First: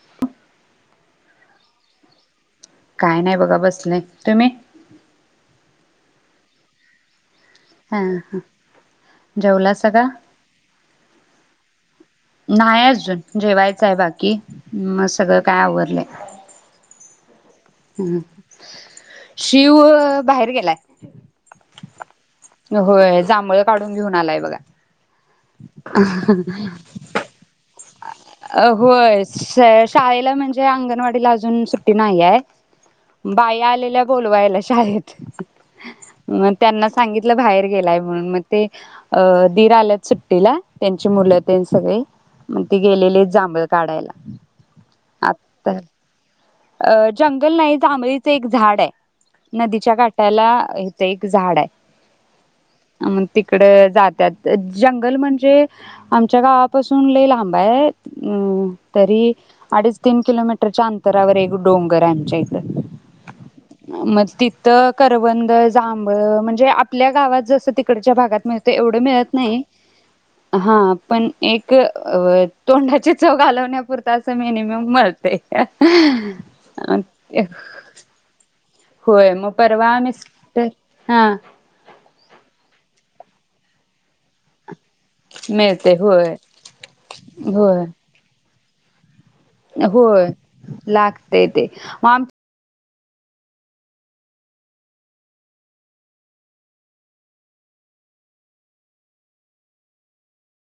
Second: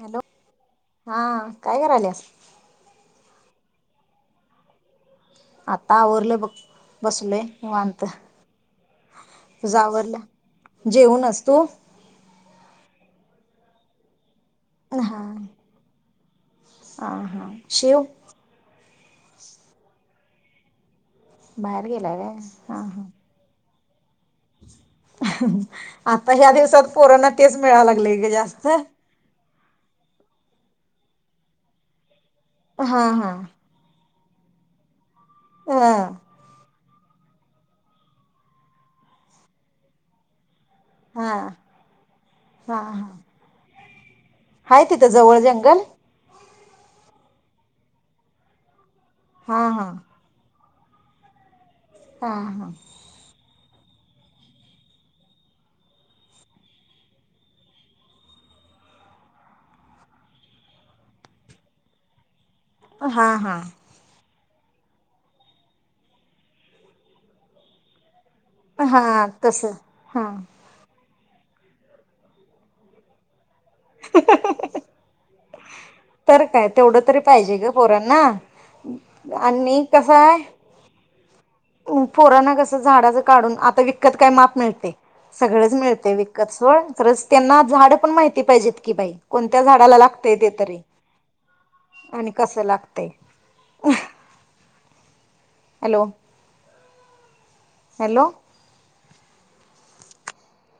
Hello हा काय करायल्यास? काय नाय बघा बसलय तुम्ही आता आवरलं बग बसलोय. हा निवांत ह तुझं जेवलासा का? आवरलं जेवूनच तू न्ह्याय अजून जेवायचय बाकी म सगळं काय आवरलंय आ हां हम्म शिव बाहेर गेलाय. बाहेर गेलाय व्हय हा हा होय जांभळ काढून घेऊन आलाय बघा आता ह्या दिवसात पोरानां तेच मिळाला लय ग जास्त श शाळेला म्हणजे अंगणवाडीला अजून सुट्टी नाहीये. हा हा बाई आलेल्या बोलवायला शाळेत हा म त्यांना सांगितलं बाहेर गेलाय म्हणून मग ते अ दीर आल्यात सुट्टीला त्यांची हा मुलं तेन सगळी मंग ते हा हा. गेलेले जांभळ काडायला. हाय तिथं जवळ जंगल अ जंगल नाही जांभळीचं एक झाडाय. हा नदीच्या काट्याला इथे एक झाडाय हा हा इकड जात्यात जंगल म्हणजे आमच्या गावापासून लयी लांबाय अ तरी अडीच तीन किलोमीटरच्यां अंत तरावर एक डोंगर आमच्या इथ हा हा करवंद जांभळ म्हणजे आपल्या गावात जसं तिकडच्या भागात मिळतय हा एवढं हा मिळत नाइ तस हा हा पण एक तोंडाची चव घालवण न्या पुरतं आस मिनिमम मळ [inaudible] तर काय तेवढं तरी पाहिजे ग पोरांना होय मग परवा मिस्टर हा पोराना कस झाडाचं काढून आता विकत काय माप मिळतय सगळच मिळते मिळतय होय विकत सोड तरच त्यांना होय झाड पण माहिती पाहिजे. की बाई कोणत्या झाडाला होय लागतय ते तरी लागतय ते मग आम आणि कसं लागत? ते आह hello hello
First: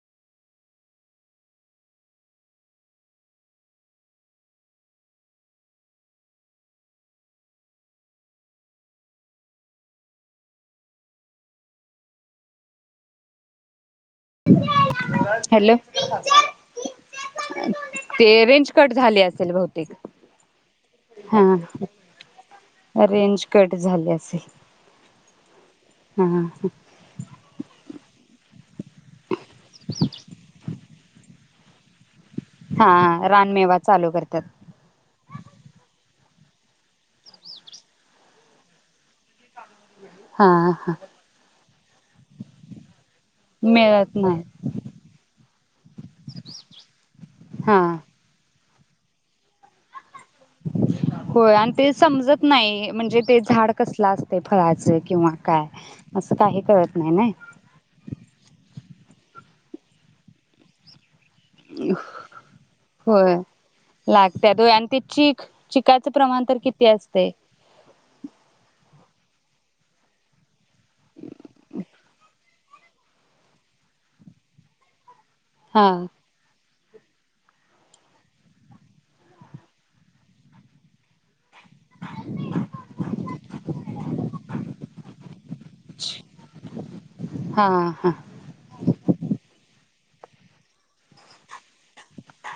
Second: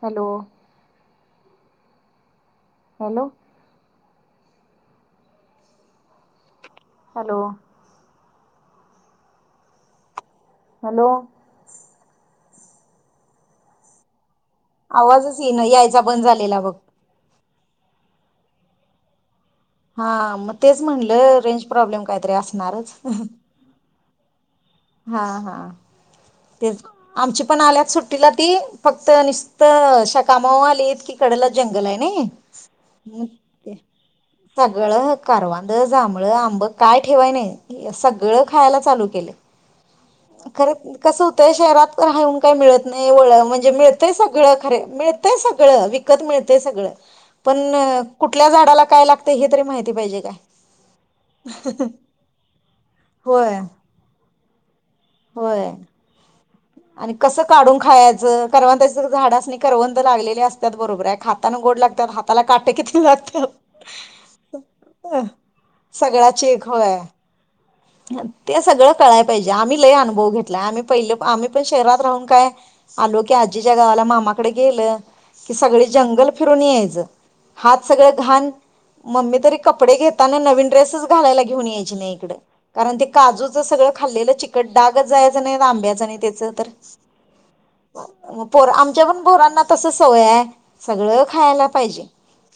hello hello hello hello आवाजच येन हॅलो यायचा बंद झालेला बघ? ते रेंज कट झाले हा मग तेच म्हटलं रेंज हा प्रॉब्लेम काहीतरी असणारच हाह रेंज कट [inaudible] हा हा हा तेच आमची पण आल्यात सुट्टीला ती फक्त निसत अशा कामाव आलित कि कडला जंगल हाय नी हा रानमेवा चालू करतात सगळं करवांध जाम - मूळ, आंबं काय ठेवाय नाही सगळं खायला चालू केलय हा खर हा कस होतंय? शहरात हऊन काही मिळत नाहीळ म्हणजे मिळतय मिळत नाही सगळं, खर मिळतय सगळं विकत मिळतय सगळं, पण हा कुठल्या झाडाला- काय लागतय हे तरी माहिती पाहिजे. काय होय. आणि ते समजत नाही म्हणजे ते होय झाड कसलं असत- ते फळाच. होय- नाही आणि ना कस काढून खायाचं [unintelligible] झाडास्नी करवन्द लागलेली असतात बरोबर, आहे [unintelligible] आन गोड लागतात. हाताला काट किती होय लागतात? लागत्यात होय आणि ते चीक चिकाचं सगळ प्रमाण तर चिक किती होय- असते ते सगळं कळाय पाहिजे. आम्ही लय अनुभव घेतलाय, आम्ही पहिले, आम्ही पण शहरात राहून काय आलो की, आजीच्या गावाला मामाकड गेलं- की सगळ हा जंगल फिरून याय- हात सगळ घाण मम्मी तर कपडे घेताना नवीन ड्रेसच घालायला [unintelligible] [unintelligible] यायची नाही इकड. काजूच सगळं खाल्लेलं चिकट डागच जायचं नाही आंब्याचं आणि त्याच तर. हा हा आमच्या पण पोरांना - तसं सवय हा सगळं खायला पाहिजे.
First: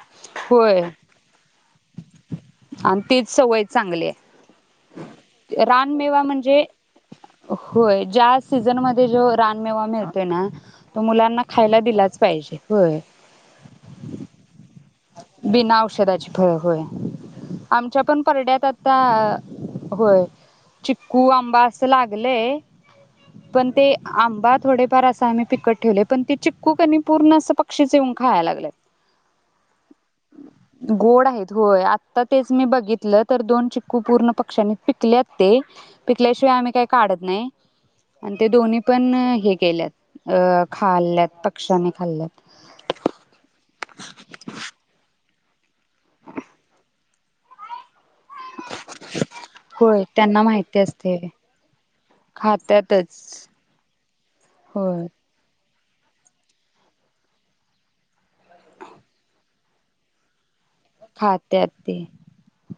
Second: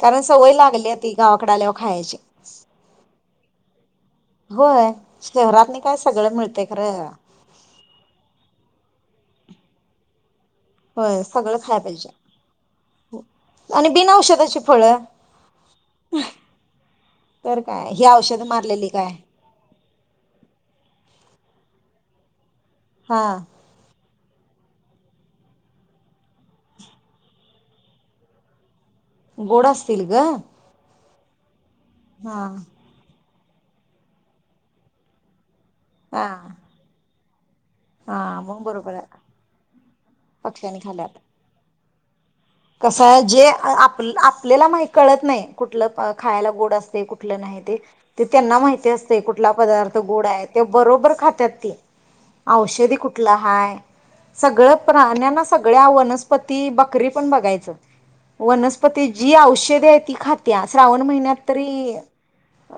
कारण सवय होय लागलीया ती गावाकड आल्यावर. खायचे. आणि तीच सवय चांगलीए. होय शहरातनी काय रानमेवा सगळं म्हणजे? मिळतंय खरं होय -ज्या सीझनमध्ये जो- रानमेवा मिळतोय ना? तो होय मुलांना सगळंच खाया खायला दिलाच होय पाहिजे आणि बिना औषधाची फळं. बिना औषधाची फळ, होय तर काय आमच्या ही पण औषधं परड्यात मारलेली आत्ता काय आ हो चिक्कु आंबअस ला- लागलय. हा पण ते- आंबा थोडेफार असं आम्ही पिकत ठेवलय, पण ते चिक्कु कनी पूर्ण अस पक्षीच येऊन खायाय लागल्यात गोड असतील ग. गोड हाइत. होय, आत्ता हा तेच मी बघितलं- तर दोन चिक्कु पूर्ण पक्ष्यांनी, पिकल्यात ते. हा पिकल्याशिवाय आम्ही काय काढत- नाइ? हा आणि ते मग दोन्ही बरोबर पण आहे हे केल्यात अ- खाल्ल्यात पक्ष्यांनी. खाल्ल्यात. कसय? जे आप आपल्याला काही कळत नाही कुठलं खायला गोड असतय? कुठलं नाही ते- ते त्यांना माहिती असतय कुठला पदार्थ होय त्यांना गोडाय? ते माहिती बरोबर असते खात्यात ते. औषधी कुठला खात्यातच हाय सगळं होय प्राण्यानां सग गळ्या वनस्पती बकरी पण बघायचं वनस्पती जी औषधी ती खात त्या श्रावण महीन्यात खात्यात तरी ते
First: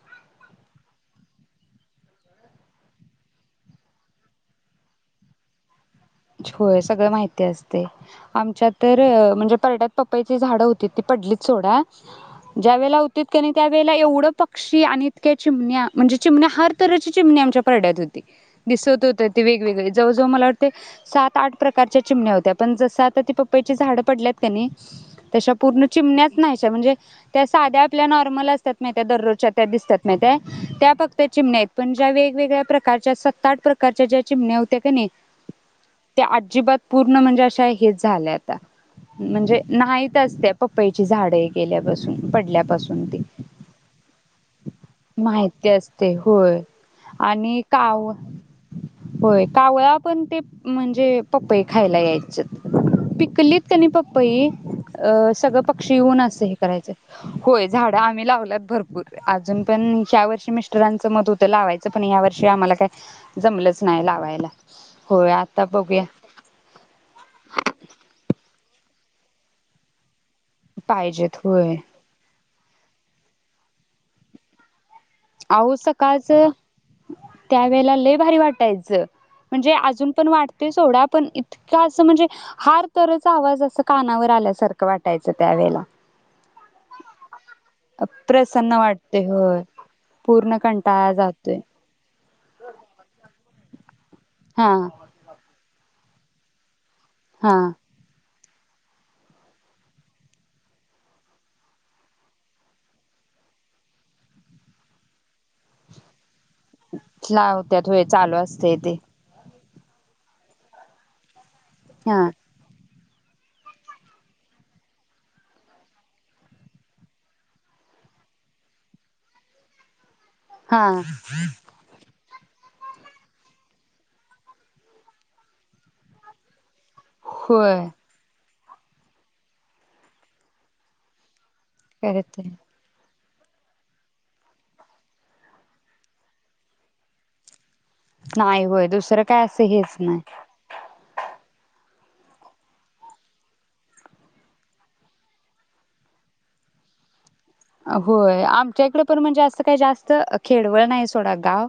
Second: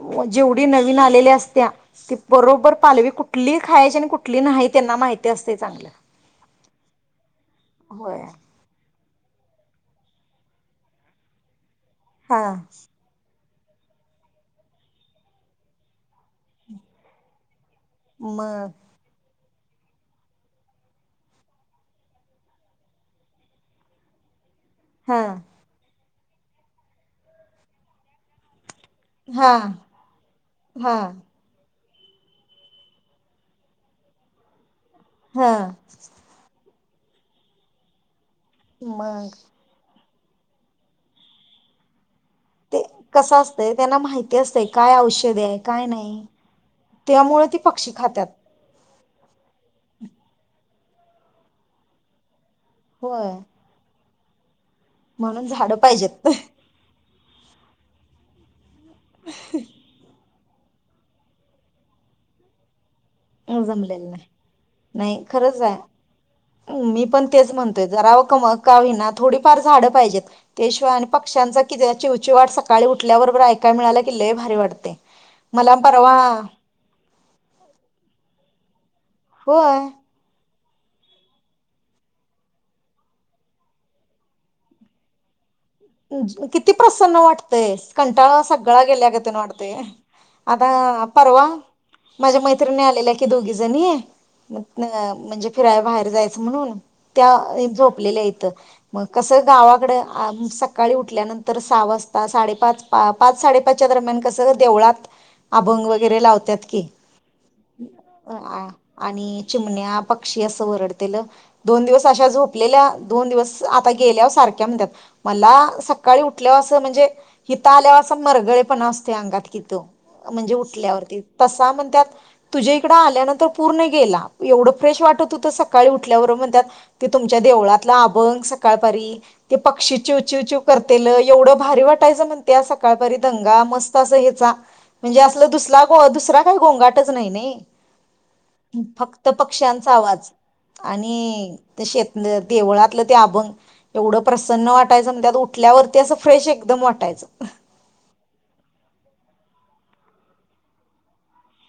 व जेवढ ती नवीन आलेल्या असत्या, ती बरोबर पालवी कुठली खायची आणि कुठली नाही त्यांना माहिती असतय चांगलं. छ होय सगळं माहित ती आसतय होय आमच्यात तर म्हणजे परड्यात पपईची झाडं होती ती पडलीत सोडा. हा ज्या वेळेला हुतीत कनी त्यावेेळेला एवढं पक्षी आणि इतक्या चिमण्या म्हणजे चिमण्या हर तरच्या चिमण्या आमच्या परड्यात होती. मग दिसत होती. ते वेगवेगळे जवळजवळ मला वाटते. सात आठ प्रकारच्या चिमण्या होत्या पण जसं आता ती पपईची झाडं पडल्यात. कणी, हा तश्या पूर्ण चिमण्याच नाहीश्या म्हणजे त्या साध्या आपल्या नॉर्मलच त्यात माहीत्याय दररोजच्या हा त्या दिसत्यात माहित्याय हा त्या फक्त चिमण्या पण ज्या वेगवेगळ्या प्रकारच्या सत्त आठ प्रकारच्या ज्या चिमण्या होत हा. अजिबात पूर्ण म्हणजे अशा हेच झाल्यात. मग म्हणजे नाहीत. त्याच त्या पप्पईची झाडं हे केल्या पासून ते कसं असतंय त्यांना माहिती असतंय काय औषधी आहे माहिती काय असते नाही होय त्यामुळे ते आणि पक्षी काव खात्यात. होय कावळा पण ते म्हणजे पपई खायला यायचत. होय पिकलीत कणी प पई अ म्हणून सगळं झाडं पक्षी येऊन पाहिजेत असं हे करायचं. होय झाड आम्ही लावल्यात भर पूर अजून पण ह्या वर्षी मिस्टरांचं मत होतं लावायचं पण या वर्षी आम्हाला काय जमलंच नाही लावायला होय. आ जाय, मी पण तेच म्हणतोय जरा व का मग का होईना थोडीफार झाडं पाहिजेत. त्याशिवाय आणि पाहिजेत पक्ष्यांचा होय. किज चिवचीवाट सक् काळी उठल्याबरोबर ऐकाय मिळाला की लय भारी वाटतंय. आहो सकाळच त्यावेेळेला लै भारी वाटायचं. म्हणजे होय अजून पण वाट ते सोडा पण इतक्या असं म्हणजे हार तरच आवाज असं कानावर आल्यासारखं वाटायचं. त्यावेेळेला. किती प्रसन्न वाटतय, कंटाळा प्रसन्न सगळा गेल्या वाटते गतीन होय वाटतय. पूर्ण कंटाळा जातोय. माझ्या मैत्रिणी आलेल्या की दोघी जणी [unintelligible] म हा म्हणजे फिरायला बाहेर जायचं म्हणून हा. त्या झोपलेल्या इथ. मग कसं गावाकड आमी स सकाळी उठल्यानंतर सहा वाजता, साडेपाच, पाच साडेपाचच्या दरम्यान कसं देवळात अभंग वगैरे लाव लावत्यात होय चालू अ असतंय ते. आणि चिमण्या पक्षी असं वरडतेलं. दोन दिवस हा अशा झोपलेल्या दोन दिवस आता गेल्यावर सारख्या म्हणतात मला सकाळी उठल्या असं म्हणजे हित आल्यावर मरगळे पणा असतोय अंगात हिथं. म्हणजे हा उठल्यावरती तसा म्हण त्यात तुझ्या इकडं आल्यानंतर पूर्ण गेला. एवढं फ्रेश वाटत होत सकाळी उठल्यावर म्हन त्यात ते तुमच्या होय देवळातला अभंग सकाळपारी ते पक्षी चिव चिव चिव करतेल एवढं भारी वाटायचं करत म्हणतिया सकाळपरी. दंगा मस्त अस हेचा म्हणजे असला दुसला दुसरा काही गोंगाटच नाही नी. नाही होय दुसरं फक्त काय असं पक्ष्यांचा हेच नाही आवाज आणि ते शेतन, देवळातलं ते अभंग एवढं प्रसन्न वाटायचं म त्यात उठ उटल्यावरती असं फ्रेश एकदम वाटायचं. होय आमच्या इकड पण मण जास्त काही जास्त खेडवळ नाही सोडा गाव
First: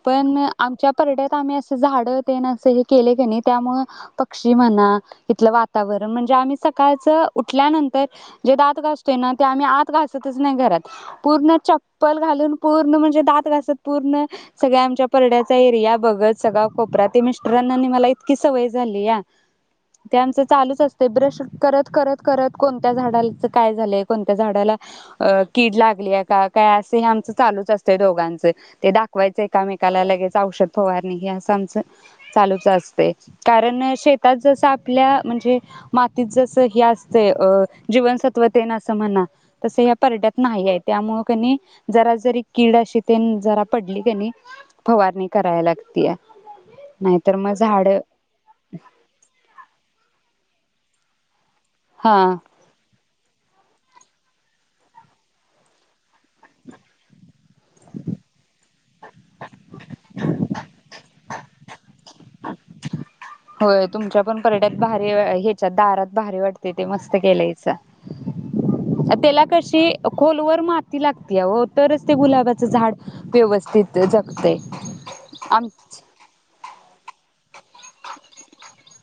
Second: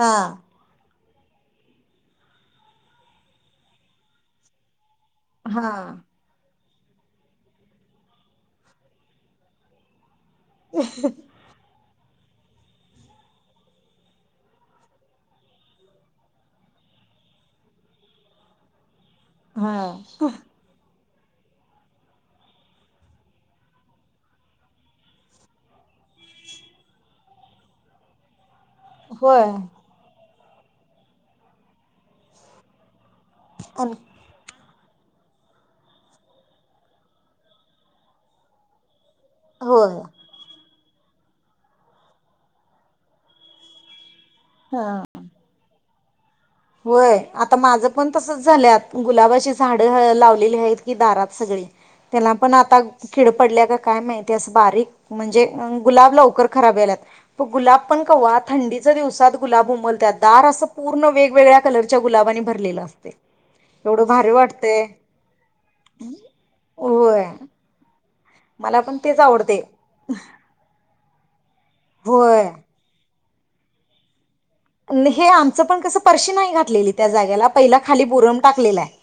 हा पण आमच्या परड्यात आम्ही असं झाड ते न असं हे केले की नाही त्यामुळ पक्षी म्हणा इथलं हा वातावरण म्हणजे आम्ही स सकाळचं उठल्यानंतर जे दात घासतोय ना ते आम्ही आत घा घासतच नाही घरात पुर्ण च पल घालून पूर्ण म्हणजे दात घासत पूर्ण सगळ्या आमच्या परड्याचा एरिया बघत सगळा कोपऱ ते मिस्टरांना मला इतकी सवय झाली या. हा. आमचं चालूच असते ते ब्रश करत करत करत कोणत्या झाडाच काय झालंय कोणत्या झाडाला अ कीड लागली आहे का काय असं हे आमचं चालूच असतंय दोघांचे. ते दाखवायचं होय एकामेकाला लगेच. औषध फवारणी हे असं आमचं चालूच असतय. कारण आणि शेतात जसं आपल्या म्हणजे मातीत जसं हे असतय अ जीवनसत्व तेन असं म्हणा तसं ह्या होय परडयात नाही आहेत. त्यामुळं कनी जरा जरी कीड अशी तेन जरा पडली कनी हा फवारणी कराय लागतीय. होय आता माझं पण तसच झाल्यात गुलाबाची झाडं ह लावलेली आहेत की दारात सगळी हा त्याला पण आता किड पडल्या का? काय माहिती असं बारीक म्हणजे अ गुलाब लवकर खराब व्हायल्यात. गुलाब पण कवा थंडीत चा दिवसात गुलाब उमलत्यात दार असं पूर्ण वेग वेगळ्या कलरच्या गुलाबानी भरलेलं असते. होय, तुमच्या पण परड्यात भारी वे ह्याच्यात दारात भारी वाटते ते मस्त होय केलंय सा. मला पण तेच त्याला आवडतय कशी खोलवर मात किती लागतीया ओ तरचं ते गुलाबाचं झाड व्यवस्थित ज ने हे आमचं पण कस परशी नाही घात तलेले, त्या जाग्याला पहिला खाली बुरम टाकलेला आहे.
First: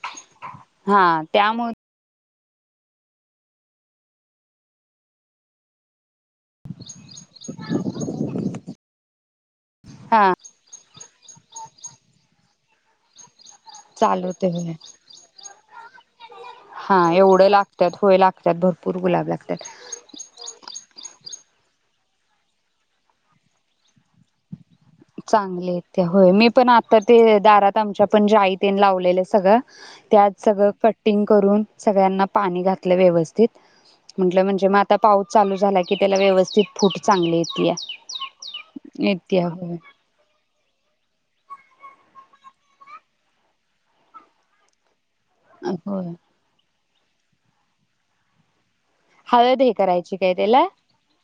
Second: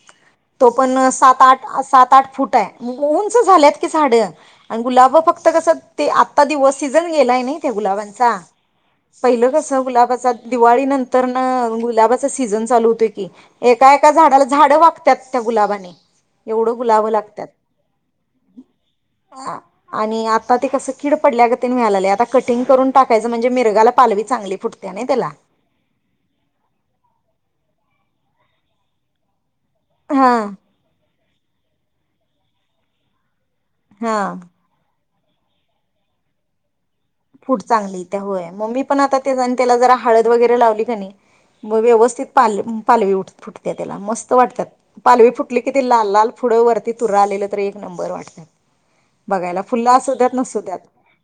तो पण हा सात-आठ, त्यामुळे सात-आठ फुट तय, उंच झाल्यात की झाडय आणि गुलाबं फक्त कसं ते आत ता दिवस सीझन गेलाय नाही त्या गुलाबांचा, पहिलं कसं हा गुलाबाचा दिवाळी नंतर ना गुलाबाचा सीझन चालू होतय की. एका-एका झाडाला चालवते होय झाडं वागत्यात त्या गुलाबाने एवढं, हा गुलाबं लागत्यात एवढं लाग त्यात होय लागतात भरपूर गुलाब लागतात आणि आता ते कसं किड पडल्या ग तीन मिळालेल्या, कटींग करून टाकायचं, म्हणजे मिरग्याला पालवी चांगली फुटत्या ना त्याला. चांगली इथे होय, मी पण आता ते दारात आमच्या पण जाई तेन असं लावलेलं सगळं हा त्यात सगळं कट टिंग करून सगळ्यांना पाणी घातलं व्यवस्थित. हा म्हंटलं म्हणजे मात आता पाऊस चालू झाला की त्याला व्यवस्थित फूट चांगली फूट येतीया चांगली येत्या होय, मग मी पण आता तेजं नित्या आणि होय त्याला हळद वगैरे लावली का नाही, मग व्यवस्थित पालं पालवी फुटते त्याला मस्त वाटत्यात. पालवी फुटली की ते होय लाल लाल पुढं वरती तूरा आलेलं तर एक नंबर वाटतात. हळद बघायला हे फुल्ल करायची असूद्यात, काय त्याला नसुद्यात.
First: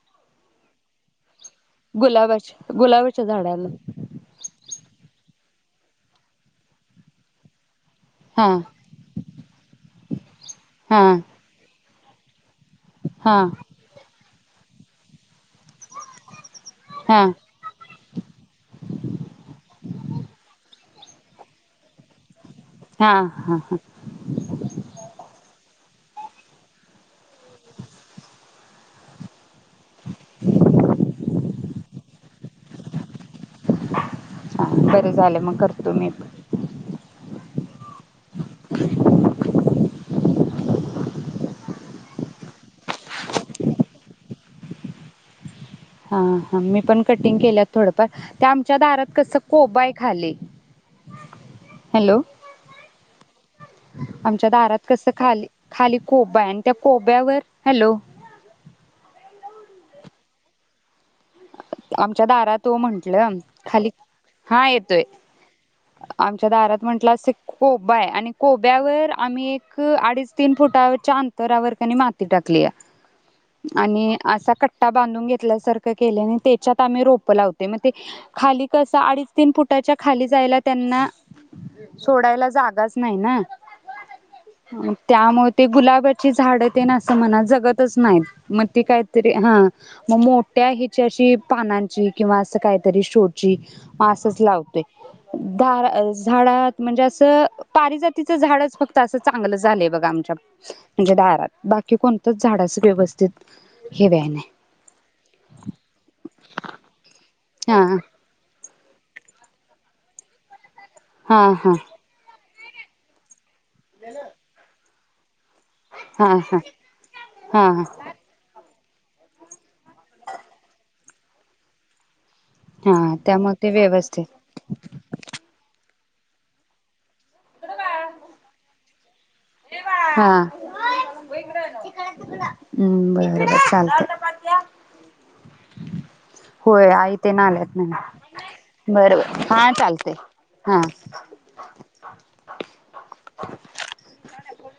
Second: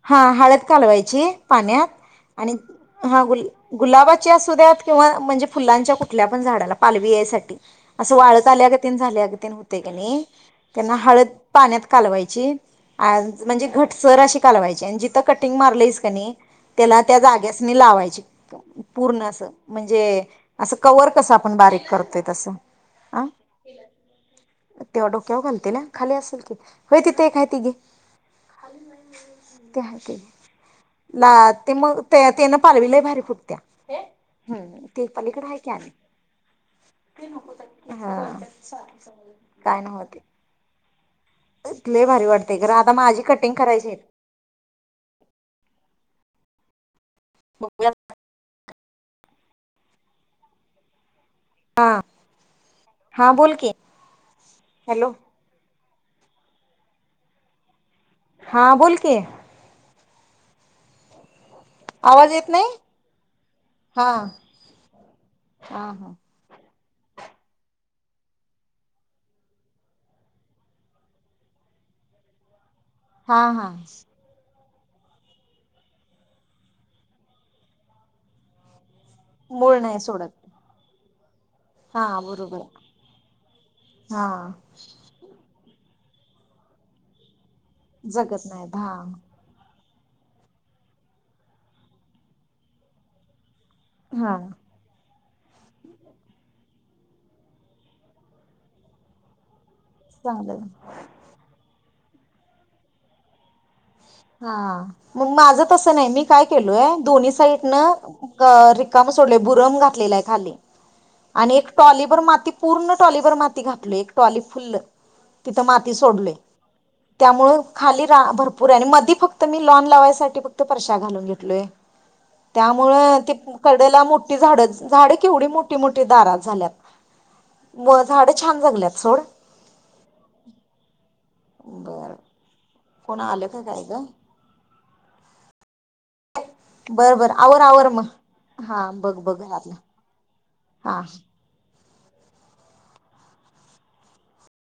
हा हळद घालवायची पाण्यात आणि गुलाबाच्या हा गुलाबाच्या झाडाला गुलाबाची असुद्यात किंवा म्हणजे फुलांच्या कुठल्यापण झाडाला पालवी यायसाठी असं हा वाळत आल्यागत तेन झाल्यागत हुतंय का नाही त्यांना हा हळद पाण्यात कालवायची. आज हा हा म्हणजे घटसर अशी कालवायची आणि जिथं कट कटिंग मारलंयस की नाही? त्याला त्या हा जाग्यासनी लावायची. पूर्ण असं म्हणजे असं कव्हर कसं आपण बारीक करतोय तसं. हा आ, हा तेव्हा डोक्यावर घालतेल्या? खाली असंल की. होय तिथे एक हाय ती घे, ती हाय. ना ते मग, तेत तेनं पालवी लय भारी फुटत्या. हा हम्म. ते बर झाले पलीकडे मग आहे की आणि करतो मीपण. हा. चालतंय. काय नव्हं ते. लय भारी वाटतंय, खरं आता माझी कटिंग करायची हाईत. हा हा मीपण कटिंग केल्यात थोडंफार त्या आम च्या दारात कसं कोबा हाय खाली. हा हॅलो हा बोल की आमच्या दारात हॅलो कसं खाली खाली कोबा आहे आणि त्या कोब्यावर हॅलो हा बोल की. आमच्या आवाज येत दारात नाही ओ म्हंटलं, खाली हा हा येतोय. हा हा आमच्या दारात म्हंटलं असं कोबा हाय आणि कोब्यावर आम्ही एक अडीच, तीन फुटाच्या अंतरावर का नाय माती टाकल्या. हा हा आणि असा कट्- ट्टा बांधून घेतल्यासारखं एक केले आणि तेच्यात आम्ही रोपं लावतोय, म ते खाली कसं हा अडीच, तीन मूळ फुटाच्या नाही खाली सोडत जायला त्यांना हा सोडायला बरोबर जागाच नाही ना, हा त्यामुळे ते गुलाबा ची झाड तेन अस मला ज, जगतच नाही. जगत मग नाहीत ती हा काहीतरी हा. म मोट्या ही, शशी पानांची किंवा असं काहीतरी शोची. हा मासच लावतोय झाड झाडात, म्हणजे असं पारिजातीचं झाडच फक्त असं चांगलं झालंय बघा आमच्या चांगलं म्हणजे दारात बाग. कि कोणतच झाडा असं व्यवस्थित, हे व्हाय हा नाही मग माझ तस, नाही मी काय केलय दोनी साईड, नो हा ग.. अ रिकाम सोडले बुरम घातलेला आहे खाल्ली. हा आणि एक हा टॉलीबर माती. पूर्ण टॉलीबर मात घातलोय एक टॉली फुल तिथं माती हा सोडलोय हा त्यामुळं हा हा खाली रा भरपूर भरपुर आणि मधी फक्त मी लॉन लावायसाठी फक्त फरश्या घालून घेतलोय. हा त्यामुळे ती त्यामुळे ते कडला व्यवस्थित मोठी झाडं, झाडं केवढी मोठी मोठी दारात झाल्यात म झाड छान जगल्यात सोड. हा. बरं हम्म कोण बर आलं बर का काय ग चालतयं. होय आई बरं बरं ते आवर आल्यात आवर न्हवे. मग हां बघ बर बघ बर हा घरातलं चालते. हा. हां [unintelligible]